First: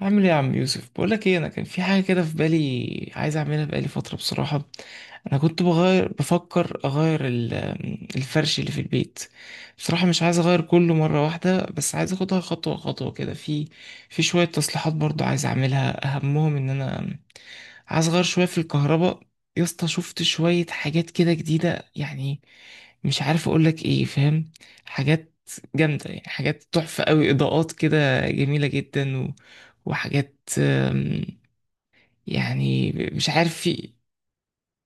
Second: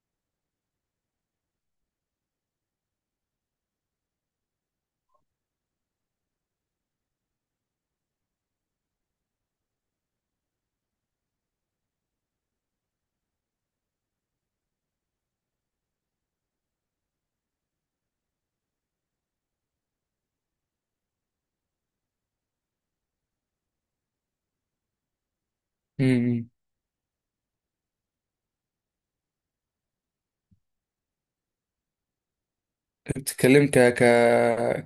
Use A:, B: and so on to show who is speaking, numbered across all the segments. A: عامل ايه يا عم يوسف؟ بقولك ايه، انا كان في حاجه كده في بالي عايز اعملها بقالي فتره بصراحه. انا كنت بفكر اغير الفرش اللي في البيت. بصراحه مش عايز اغير كله مره واحده، بس عايز اخدها خطوه خطوه كده. في شويه تصليحات برضو عايز اعملها، اهمهم ان انا عايز اغير شويه في الكهرباء. يا اسطى، شفت شويه حاجات كده جديده يعني، مش عارف اقولك ايه، فاهم؟ حاجات جامدة يعني،
B: امم
A: حاجات تحفة قوي، إضاءات كده جميلة جدا وحاجات. يعني مش عارف،
B: بتتكلم
A: في
B: ك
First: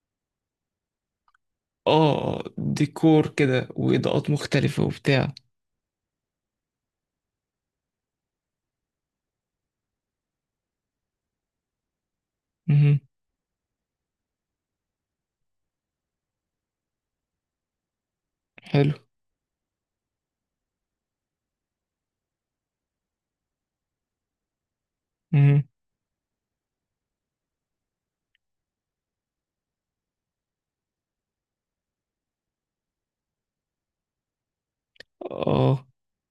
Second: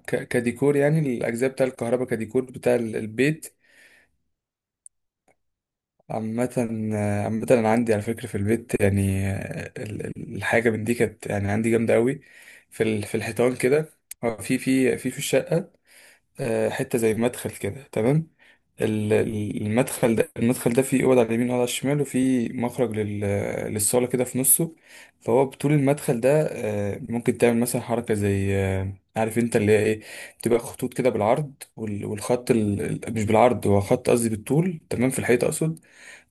B: ك- كديكور، يعني الاجزاء بتاع الكهرباء
A: اه
B: كديكور بتاع
A: ديكور
B: البيت
A: كده وإضاءات مختلفة وبتاع.
B: عامة. عامة انا عندي على فكرة في البيت، يعني الحاجة من دي كانت يعني عندي جامدة قوي في
A: مهم.
B: في الحيطان كده. هو في الشقة حتة زي مدخل كده، تمام.
A: حلو.
B: المدخل ده، المدخل ده فيه اوض على اليمين واوضه على الشمال، وفيه مخرج للصاله كده في نصه. فهو
A: مهم.
B: بطول المدخل ده، ممكن تعمل مثلا حركه زي، عارف انت اللي هي ايه، تبقى خطوط كده بالعرض والخط مش بالعرض، هو خط قصدي بالطول، تمام، في الحيط اقصد،
A: اه.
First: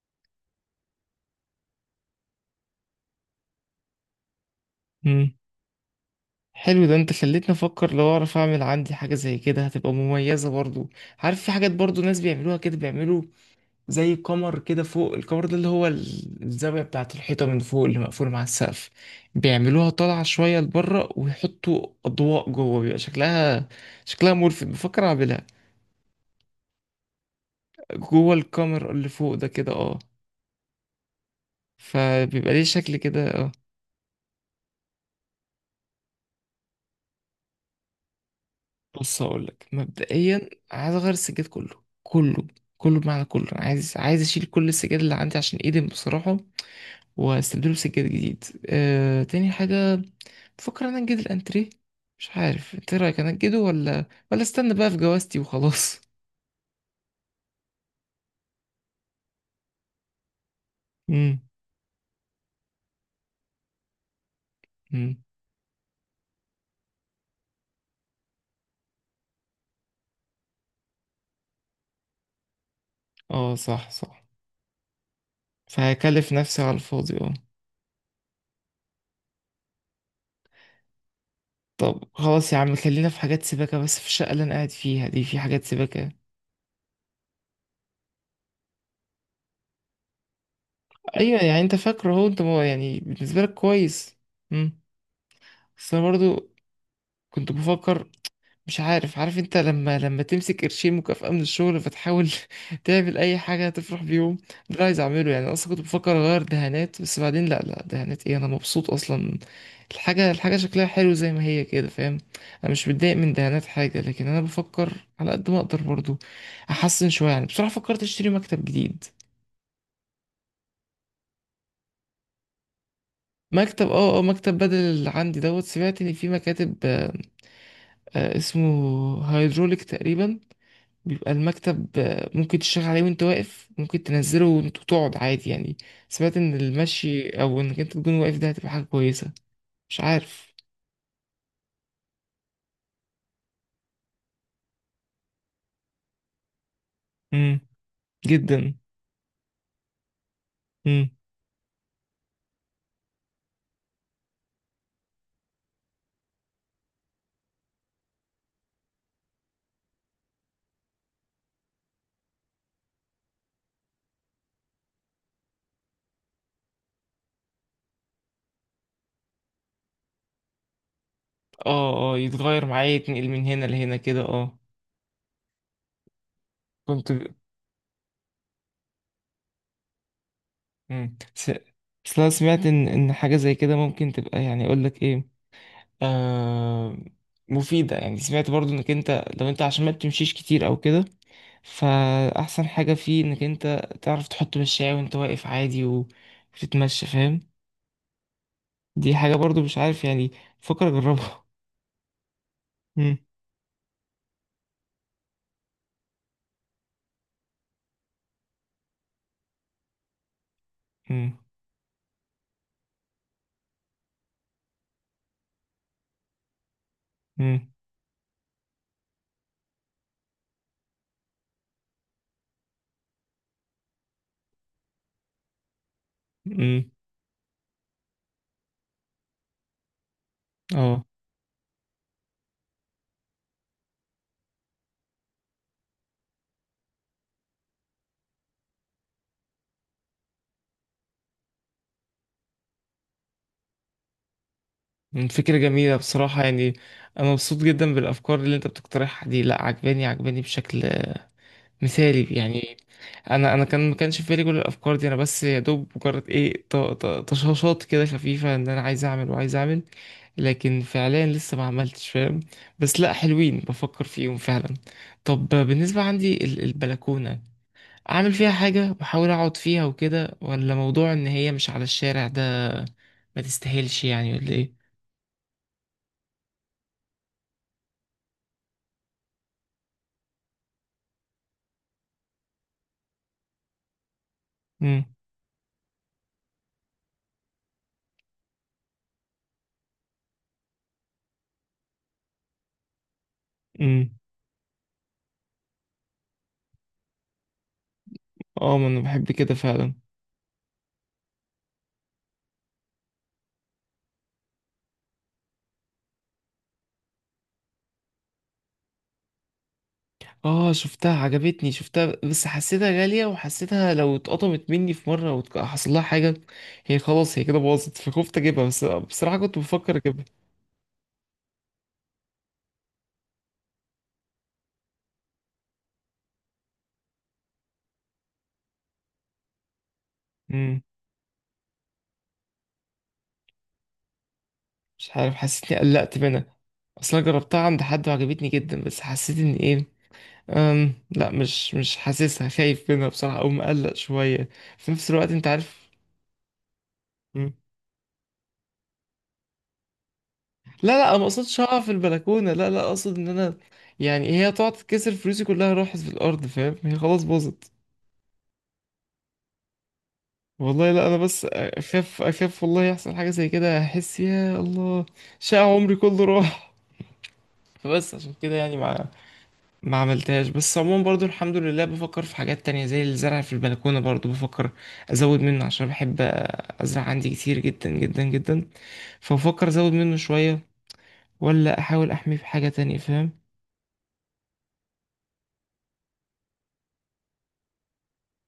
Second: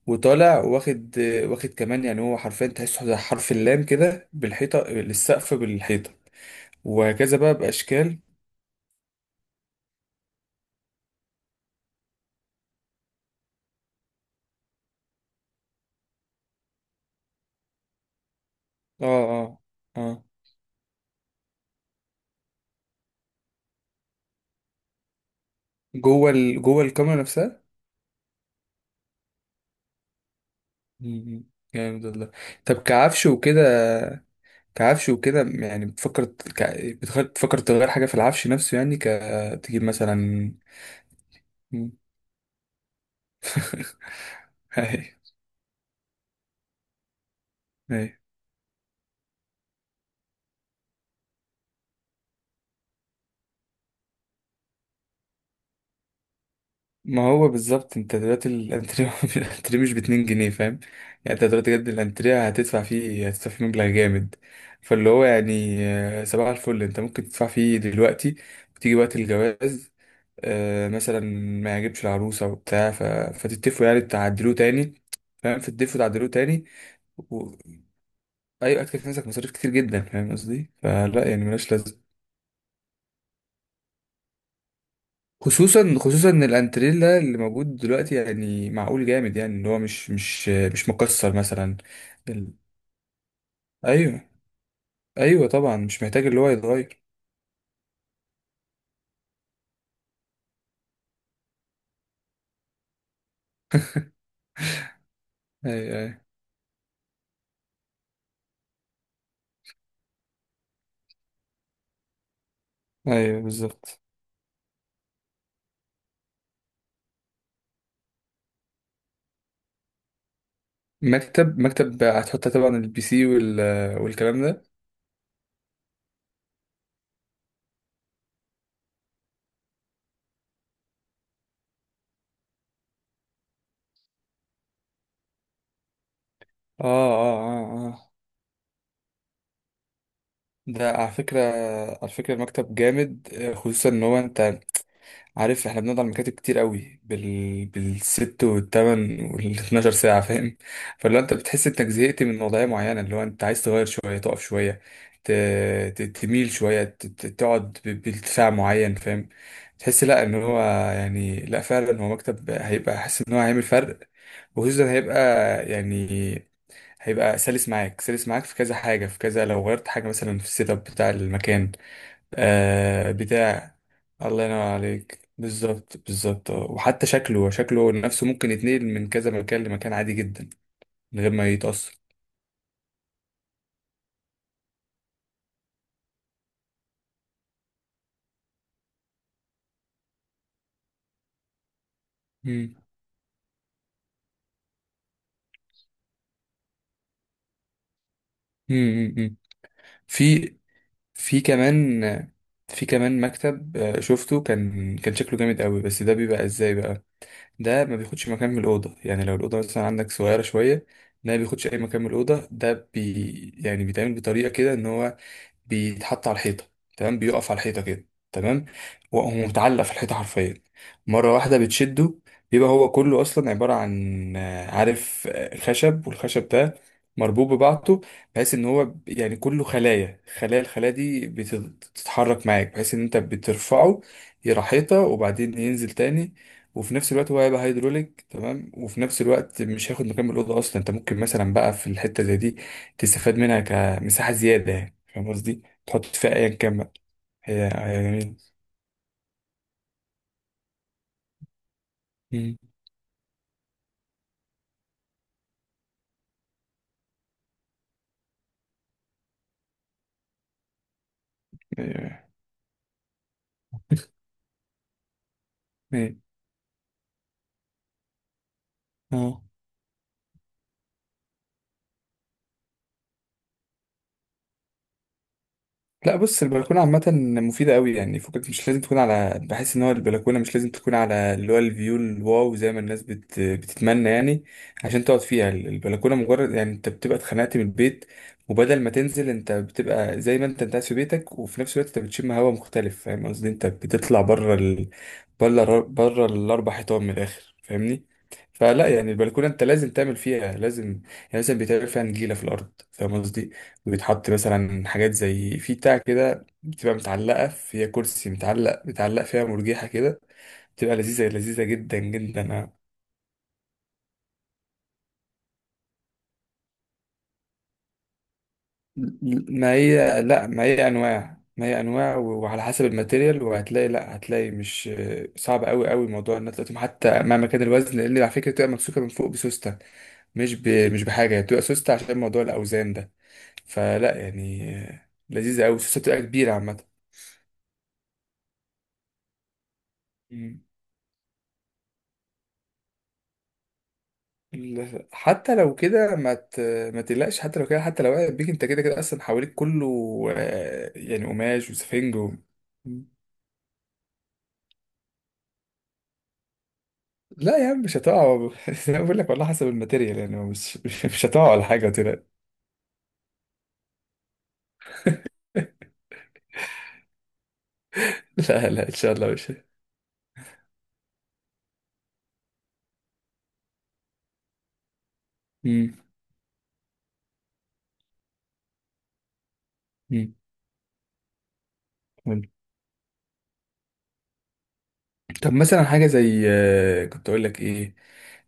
B: وطالع واخد، واخد كمان، يعني هو حرفيا تحسه زي حرف اللام كده، بالحيطه
A: مم.
B: للسقف بالحيطه،
A: حلو، ده انت
B: وهكذا
A: خليتني
B: بقى
A: افكر، لو
B: باشكال.
A: اعرف اعمل عندي حاجة زي كده هتبقى مميزة برضو. عارف في حاجات برضو ناس بيعملوها كده، بيعملوا زي قمر كده فوق، القمر ده اللي هو الزاوية بتاعة الحيطة من فوق اللي مقفول مع السقف،
B: اه اه
A: بيعملوها طالعة
B: اه
A: شوية لبره ويحطوا أضواء جوه، بيبقى شكلها ملفت، بفكر أعملها.
B: جوه جوه الكاميرا نفسها.
A: جوه الكاميرا اللي فوق ده كده، اه.
B: مم. جامد والله.
A: فبيبقى ليه
B: طب
A: شكل
B: كعفش
A: كده، اه.
B: وكده، كعفش وكده يعني بتفكر بتفكر تغير حاجة في العفش نفسه، يعني ك،
A: بص هقولك
B: تجيب
A: مبدئيا،
B: مثلا.
A: عايز اغير السجاد كله،
B: مم.
A: كله، كله، بمعنى كله. أنا عايز اشيل كل السجاد اللي
B: ايوه،
A: عندي عشان ايدم بصراحة، واستبدله بسجاد
B: ايوه،
A: جديد. تاني حاجة، بفكر انا انجد الانتريه، مش عارف انت إيه رايك؟ انا انجده ولا استنى بقى في جوازتي وخلاص.
B: ما هو بالظبط انت دلوقتي الانتريه الانتريه مش باتنين جنيه، فاهم؟ يعني انت
A: امم.
B: دلوقتي بجد الانتريه هتدفع فيه مبلغ جامد. فاللي
A: امم.
B: هو يعني، صباح الفل، انت ممكن تدفع فيه دلوقتي، وتيجي وقت الجواز، مثلا ما يعجبش العروسة وبتاع
A: اه،
B: فتتفقوا
A: صح
B: يعني
A: صح.
B: تعدلوه تاني، فاهم، فتتفقوا تعدلوه
A: فهكلف نفسي
B: تاني
A: على الفاضي، اه.
B: و... أيوة، أكتب في نفسك مصاريف كتير جدا، فاهم قصدي؟ فلا يعني ملهاش لازمة.
A: طب خلاص يا عم، خلينا في حاجات سباكة بس، في الشقة اللي أنا قاعد فيها دي في حاجات
B: خصوصا
A: سباكة.
B: خصوصا إن الانتريلا اللي موجود دلوقتي يعني معقول، جامد يعني، اللي هو مش مكسر
A: ايوه، يعني انت
B: مثلا.
A: فاكره هو انت
B: ال...
A: يعني بالنسبه لك كويس.
B: أيوة،
A: امم.
B: أيوة طبعا،
A: بس انا
B: مش محتاج اللي هو
A: برضو
B: يتغير.
A: كنت بفكر، مش عارف، عارف انت لما تمسك قرشين مكافأة من الشغل فتحاول تعمل اي حاجه تفرح بيهم ده، اللي عايز اعمله يعني. انا اصلا كنت
B: أيوة،
A: بفكر
B: أيوة
A: اغير دهانات، بس بعدين لا، لا دهانات ايه، انا مبسوط اصلا. الحاجه شكلها حلو زي ما هي كده، فاهم؟ انا مش متضايق من
B: أيوة
A: دهانات
B: بالظبط.
A: حاجه، لكن انا بفكر على قد ما اقدر برضو احسن شويه، يعني بصراحه فكرت اشتري مكتب جديد.
B: مكتب، مكتب هتحط طبعا البي سي
A: مكتب،
B: والكلام
A: مكتب
B: ده.
A: بدل اللي عندي دوت. سمعت ان في مكاتب، اسمه هيدروليك تقريبا، بيبقى المكتب، ممكن تشتغل عليه وانت واقف، ممكن تنزله وانت تقعد عادي يعني. سمعت ان
B: اه
A: المشي
B: اه
A: او انك
B: اه
A: انت تكون
B: آه.
A: واقف ده هتبقى حاجة كويسة، مش عارف.
B: ده على فكرة، على فكرة المكتب جامد، خصوصا ان هو انت عارف احنا بنقعد على المكاتب كتير قوي
A: امم.
B: بالست
A: جدا.
B: والتمن والاتناشر ساعة، فاهم؟
A: امم.
B: فلو انت بتحس انك زهقت من وضعية معينة، اللي هو انت عايز تغير شوية، تقف شوية، ت... تميل شوية، تقعد بارتفاع معين، فاهم؟ تحس لا ان هو يعني، لا فعلا هو مكتب هيبقى، حاسس ان هو هيعمل فرق. وخصوصا هيبقى يعني، هيبقى سلس معاك، سلس معاك في كذا حاجة، في كذا لو غيرت حاجة مثلا في السيت اب بتاع المكان،
A: اه اه، يتغير معايا،
B: آه،
A: يتنقل من هنا
B: بتاع.
A: لهنا كده،
B: الله
A: اه.
B: ينور عليك، بالظبط بالظبط، آه. وحتى
A: كنت
B: شكله، شكله نفسه ممكن يتنقل من كذا مكان لمكان عادي جدا،
A: امم
B: من غير ما
A: س...
B: يتأثر.
A: بس أنا سمعت ان حاجة زي كده ممكن تبقى، يعني اقول لك ايه، آه، مفيدة يعني. سمعت برضو انك انت، لو انت عشان ما بتمشيش كتير او كده، فأحسن
B: مم.
A: حاجة فيه انك انت تعرف تحط مشاية وانت واقف عادي، و- وتتمشى، فاهم؟ دي
B: مم.
A: حاجة
B: مم.
A: برضو مش عارف يعني،
B: في
A: فكر
B: في
A: اجربها.
B: كمان في
A: مم.
B: كمان مكتب، شفته كان شكله جامد قوي، بس ده بيبقى ازاي بقى؟ ده ما بياخدش مكان من الأوضة، يعني لو الأوضة مثلا عندك صغيرة شوية، ده
A: مم.
B: ما بياخدش أي مكان من الأوضة. ده بي يعني بيتعمل بطريقة كده إن هو بيتحط على الحيطة، تمام، بيقف على
A: مم.
B: الحيطة كده، تمام. وهو متعلق في الحيطة حرفيا، مرة واحدة بتشده، بيبقى هو كله أصلا عبارة عن، عارف، خشب، والخشب ده
A: مم.
B: مربوط ببعضه، بحيث ان هو يعني كله خلايا خلايا، الخلايا
A: اه.
B: دي بتتحرك معاك، بحيث ان انت بترفعه، يروح حيطة وبعدين ينزل تاني. وفي نفس الوقت هو هيبقى هيدروليك، تمام، وفي نفس الوقت مش هياخد مكان من الأوضة أصلا، أنت ممكن مثلا بقى في الحتة زي دي تستفاد منها كمساحة زيادة، يعني
A: مم،
B: فاهم
A: فكرة
B: قصدي؟
A: جميلة
B: تحط فيها
A: بصراحة
B: أيا
A: يعني،
B: كان بقى.
A: انا مبسوط
B: هي
A: جدا
B: هي
A: بالافكار
B: جميلة.
A: اللي انت بتقترحها دي، لا عجباني بشكل مثالي
B: مم.
A: يعني. انا كان ما كانش في بالي كل الافكار دي، انا بس يا دوب مجرد ايه، طشاشات كده خفيفه، ان انا عايز اعمل وعايز اعمل، لكن فعليا لسه ما عملتش
B: إيه.
A: فاهم. بس لا، حلوين، بفكر فيهم فعلا. طب بالنسبه
B: إيه.
A: عندي البلكونه، اعمل فيها حاجه واحاول
B: اه.
A: اقعد فيها وكده، ولا موضوع ان هي مش على الشارع ده ما تستاهلش يعني؟ ولا ايه؟
B: لا بص، البلكونه عامه مفيده قوي، يعني فكك مش لازم تكون على، بحس ان هو البلكونه مش لازم تكون على اللي هو الفيو الواو زي ما الناس بتتمنى يعني
A: امم.
B: عشان تقعد فيها. البلكونه مجرد يعني انت بتبقى اتخنقت من البيت، وبدل ما تنزل، انت بتبقى زي ما انت قاعد في بيتك، وفي نفس الوقت انت بتشم هواء مختلف، فاهم قصدي؟ انت
A: امم.
B: بتطلع بره بره، الاربع حيطان من الاخر، فاهمني؟
A: اه، ما
B: فلا
A: انا
B: يعني
A: بحب
B: البلكونه
A: كده
B: انت لازم
A: فعلا.
B: تعمل فيها، لازم يعني، لازم بيتعمل فيها نجيله في الارض، فاهم قصدي؟ بيتحط مثلا حاجات زي في بتاع كده، بتبقى متعلقة فيها كرسي متعلق، بيتعلق فيها مرجيحة كده،
A: اه،
B: بتبقى
A: شفتها
B: لذيذة، لذيذة
A: عجبتني،
B: جدا
A: شفتها
B: جدا،
A: بس
B: أنا-
A: حسيتها غالية، وحسيتها لو اتقطمت مني في مرة وحصل لها حاجة، هي خلاص، هي كده باظت، فخفت اجيبها، بس بصراحة كنت
B: ما
A: بفكر
B: هي
A: اجيبها.
B: لا، ما هي أنواع، ما هي أنواع وعلى حسب الماتيريال، وهتلاقي لا هتلاقي مش صعب أوي أوي موضوع إن أنت تقوم حتى مع مكان الوزن، لأن على فكرة بتبقى ممسوكة من فوق بسوستة، مش ب...
A: امم.
B: مش بحاجة، هي بتبقى سوستة عشان موضوع الأوزان ده، فلا يعني،
A: مش عارف،
B: لذيذة أوي،
A: حسيتني
B: السوستة
A: قلقت
B: بتبقى كبيرة.
A: منها، اصلا جربتها عند حد وعجبتني جدا، بس حسيت ان ايه،
B: عامة
A: لا، مش حاسسها، خايف منها بصراحة او مقلق شوية. في نفس الوقت انت
B: حتى لو
A: عارف.
B: كده ما تقلقش،
A: مم.
B: حتى لو كده، حتى لو وقعت بيك، انت كده كده اصلا حواليك كله،
A: لا لا، انا ما
B: يعني
A: قصدش
B: قماش
A: اقع في
B: وسفنج و...
A: البلكونة، لا لا، اقصد ان انا يعني هي تقعد تكسر، فلوسي كلها راحت في الارض فاهم، هي خلاص
B: لا
A: باظت.
B: يا عم مش هتقع انا بقول لك والله، حسب الماتيريال يعني، مش
A: والله
B: مش
A: لا، انا
B: مش
A: بس
B: هتقع ولا حاجه،
A: اخاف،
B: وتقلق.
A: اخاف والله يحصل حاجه زي كده احس يا الله شقى عمري كله راح. فبس عشان كده
B: لا
A: يعني
B: لا ان
A: ما
B: شاء الله مش.
A: ما عملتهاش. بس عموما برضو الحمد لله، بفكر في حاجات تانية زي الزرع في البلكونه، برضو بفكر ازود منه، عشان
B: مم.
A: بحب ازرع عندي كتير جدا جدا جدا، فبفكر ازود منه
B: مم.
A: شويه، ولا احاول احميه
B: حلو.
A: بحاجه تانية، فاهم.
B: طب مثلا حاجه زي، كنت اقول لك ايه،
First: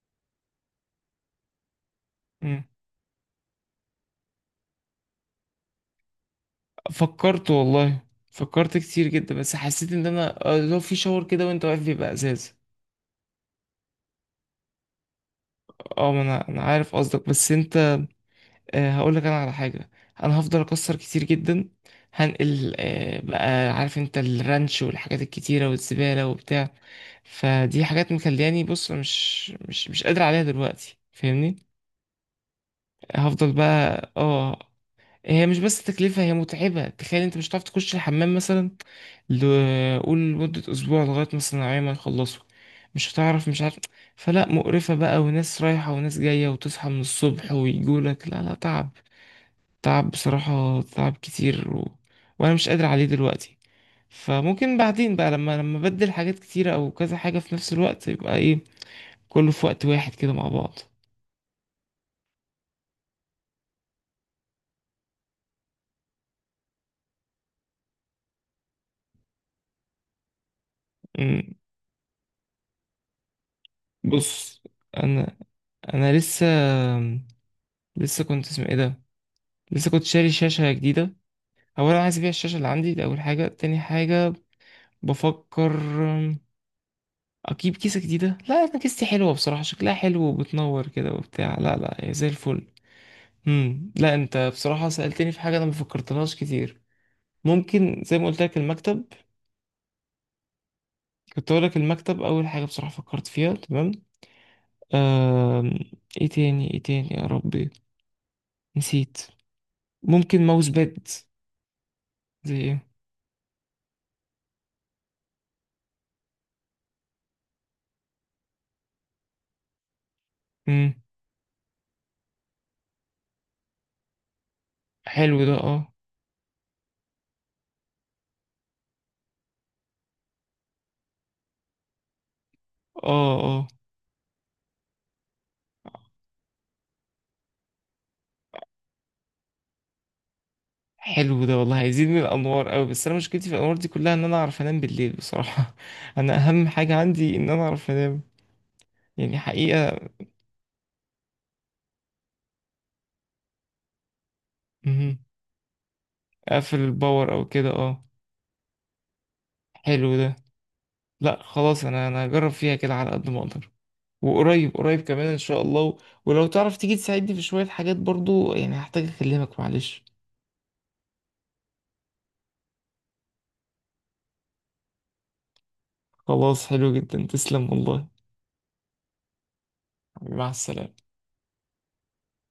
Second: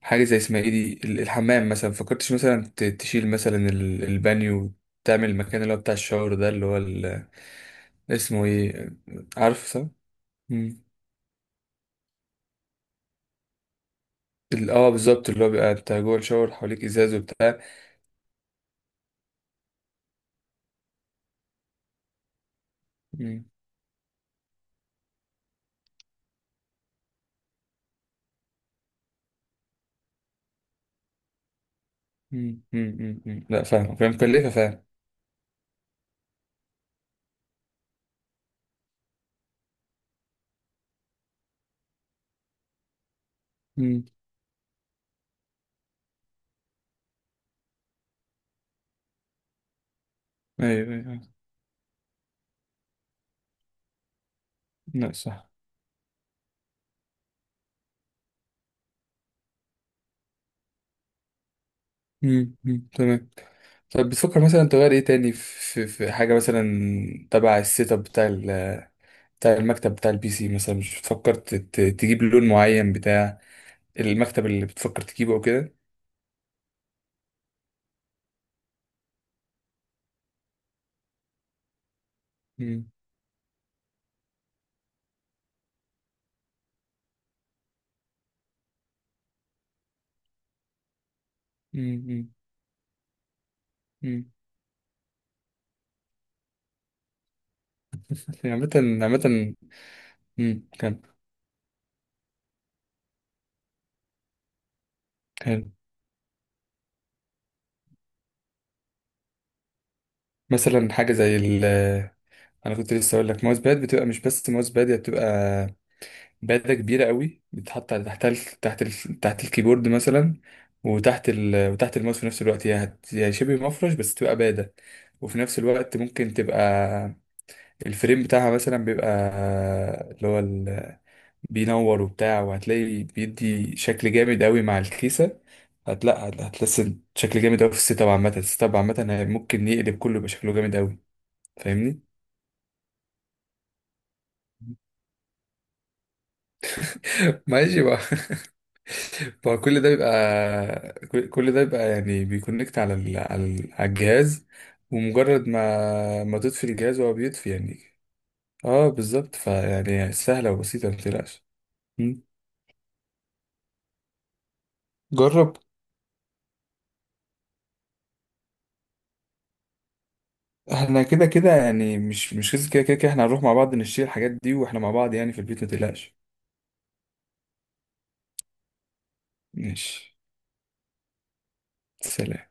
B: حاجه زي اسمها ايه دي، الحمام مثلا، فكرتش
A: مم.
B: مثلا تشيل مثلا البانيو، تعمل المكان اللي هو بتاع الشاور ده، اللي هو
A: فكرت والله،
B: اسمه
A: فكرت
B: ايه؟
A: كتير جدا، بس
B: عارف، صح.
A: حسيت ان انا، لو
B: مم.
A: في شاور كده وانت واقف بيبقى ازاز.
B: اه بالظبط، اللي هو بيبقى انت
A: اه،
B: جوه
A: ما انا
B: الشاور
A: انا
B: حواليك
A: عارف
B: ازاز
A: قصدك، بس
B: وبتاع.
A: انت، هقول لك انا على حاجه، انا هفضل اكسر كتير جدا، هنقل،
B: مم.
A: بقى عارف انت الرانش والحاجات الكتيره والزباله وبتاع، فدي حاجات مخلياني، بص مش قادر عليها دلوقتي فاهمني. هفضل
B: لا فاهم، فاهم،
A: بقى،
B: مكلفة
A: اه.
B: فعلا.
A: هي مش بس تكلفه، هي متعبه، تخيل انت مش هتعرف تخش الحمام مثلا، قول لمده اسبوع لغايه مثلا العيال ما يخلصوا، مش هتعرف، مش عارف.
B: مم.
A: فلا، مقرفه بقى، وناس رايحه وناس جايه، وتصحى من الصبح ويجولك لا لا، تعب، تعب بصراحة،
B: ايوه، ايوه،
A: تعب
B: أيوة.
A: كتير و... وأنا مش قادر عليه دلوقتي. فممكن
B: لا
A: بعدين بقى
B: صح.
A: لما أبدل حاجات كتيرة أو كذا حاجة في نفس الوقت يبقى إيه، كله في وقت واحد كده مع بعض.
B: تمام. طب بتفكر مثلا تغير ايه تاني في حاجة مثلا تبع السيت اب بتاع بتاع المكتب، بتاع البي سي مثلا؟ مش بتفكر
A: أمم،
B: تجيب لون معين بتاع المكتب
A: بص،
B: اللي بتفكر تجيبه
A: أنا
B: او كده؟
A: أنا لسه كنت، اسمه إيه ده، لسه كنت شاري شاشة جديدة. أولا عايز أبيع الشاشة اللي
B: مم.
A: عندي دي أول حاجة، تاني حاجة بفكر أم، أجيب كيسة جديدة، لا أنا كيستي حلوة بصراحة، شكلها حلو وبتنور كده وبتاع، لا لا
B: مم.
A: هي زي
B: مم.
A: الفل. امم. لا
B: مم.
A: انت بصراحة سألتني في حاجة انا ما فكرتلهاش كتير، ممكن زي ما قلت لك
B: عامة،
A: المكتب،
B: عامة. كان،
A: كنت اقول لك المكتب اول حاجة بصراحة فكرت فيها، تمام.
B: كان
A: آم... ايه تاني، ايه تاني يا ربي، نسيت. ممكن ماوس
B: مثلا
A: باد.
B: حاجة زي ال،
A: زي
B: انا
A: ايه؟
B: كنت لسه اقول لك، ماوس باد. بتبقى مش بس ماوس باد، هي بتبقى باده كبيره قوي، بتتحط على تحت تحت الكيبورد مثلا،
A: امم.
B: وتحت وتحت الماوس في نفس الوقت. هي شبه مفرش، بس تبقى باده. وفي
A: حلو ده.
B: نفس
A: اه
B: الوقت ممكن تبقى الفريم بتاعها مثلا بيبقى اللي هو بينور وبتاع، وهتلاقي
A: اه اه.
B: بيدي شكل جامد قوي مع الكيسه. هتحس شكل جامد قوي في السيت اب عامه، السيت اب عامه ممكن يقلب كله، يبقى شكله جامد قوي.
A: حلو ده والله،
B: فاهمني؟
A: هيزيد من الانوار قوي، بس انا مشكلتي في الانوار دي كلها ان انا اعرف انام بالليل بصراحة. انا اهم حاجة عندي ان انا
B: ماشي
A: اعرف
B: بقى.
A: انام، يعني
B: فكل ده
A: حقيقة.
B: بيبقى، كل ده بيبقى يعني بيكونكت على على الجهاز،
A: مهم.
B: ومجرد ما تطفي
A: اقفل
B: الجهاز هو
A: الباور او
B: بيطفي
A: كده،
B: يعني.
A: اه.
B: اه بالظبط، فيعني
A: حلو ده.
B: سهلة وبسيطة، ما
A: لا
B: تقلقش.
A: خلاص، انا
B: مم.
A: انا هجرب فيها كده على قد ما اقدر، وقريب قريب كمان ان
B: جرب.
A: شاء الله و... ولو تعرف تيجي تساعدني في شوية حاجات برضو يعني، هحتاج اكلمك، معلش.
B: احنا كده كده يعني، مش مش كده كده كده كده احنا هنروح مع بعض نشتري الحاجات دي واحنا مع بعض يعني في البيت، ما تقلقش.
A: خلاص، حلو جدا، تسلم والله.
B: ماشي.
A: مع السلامة.
B: سلام.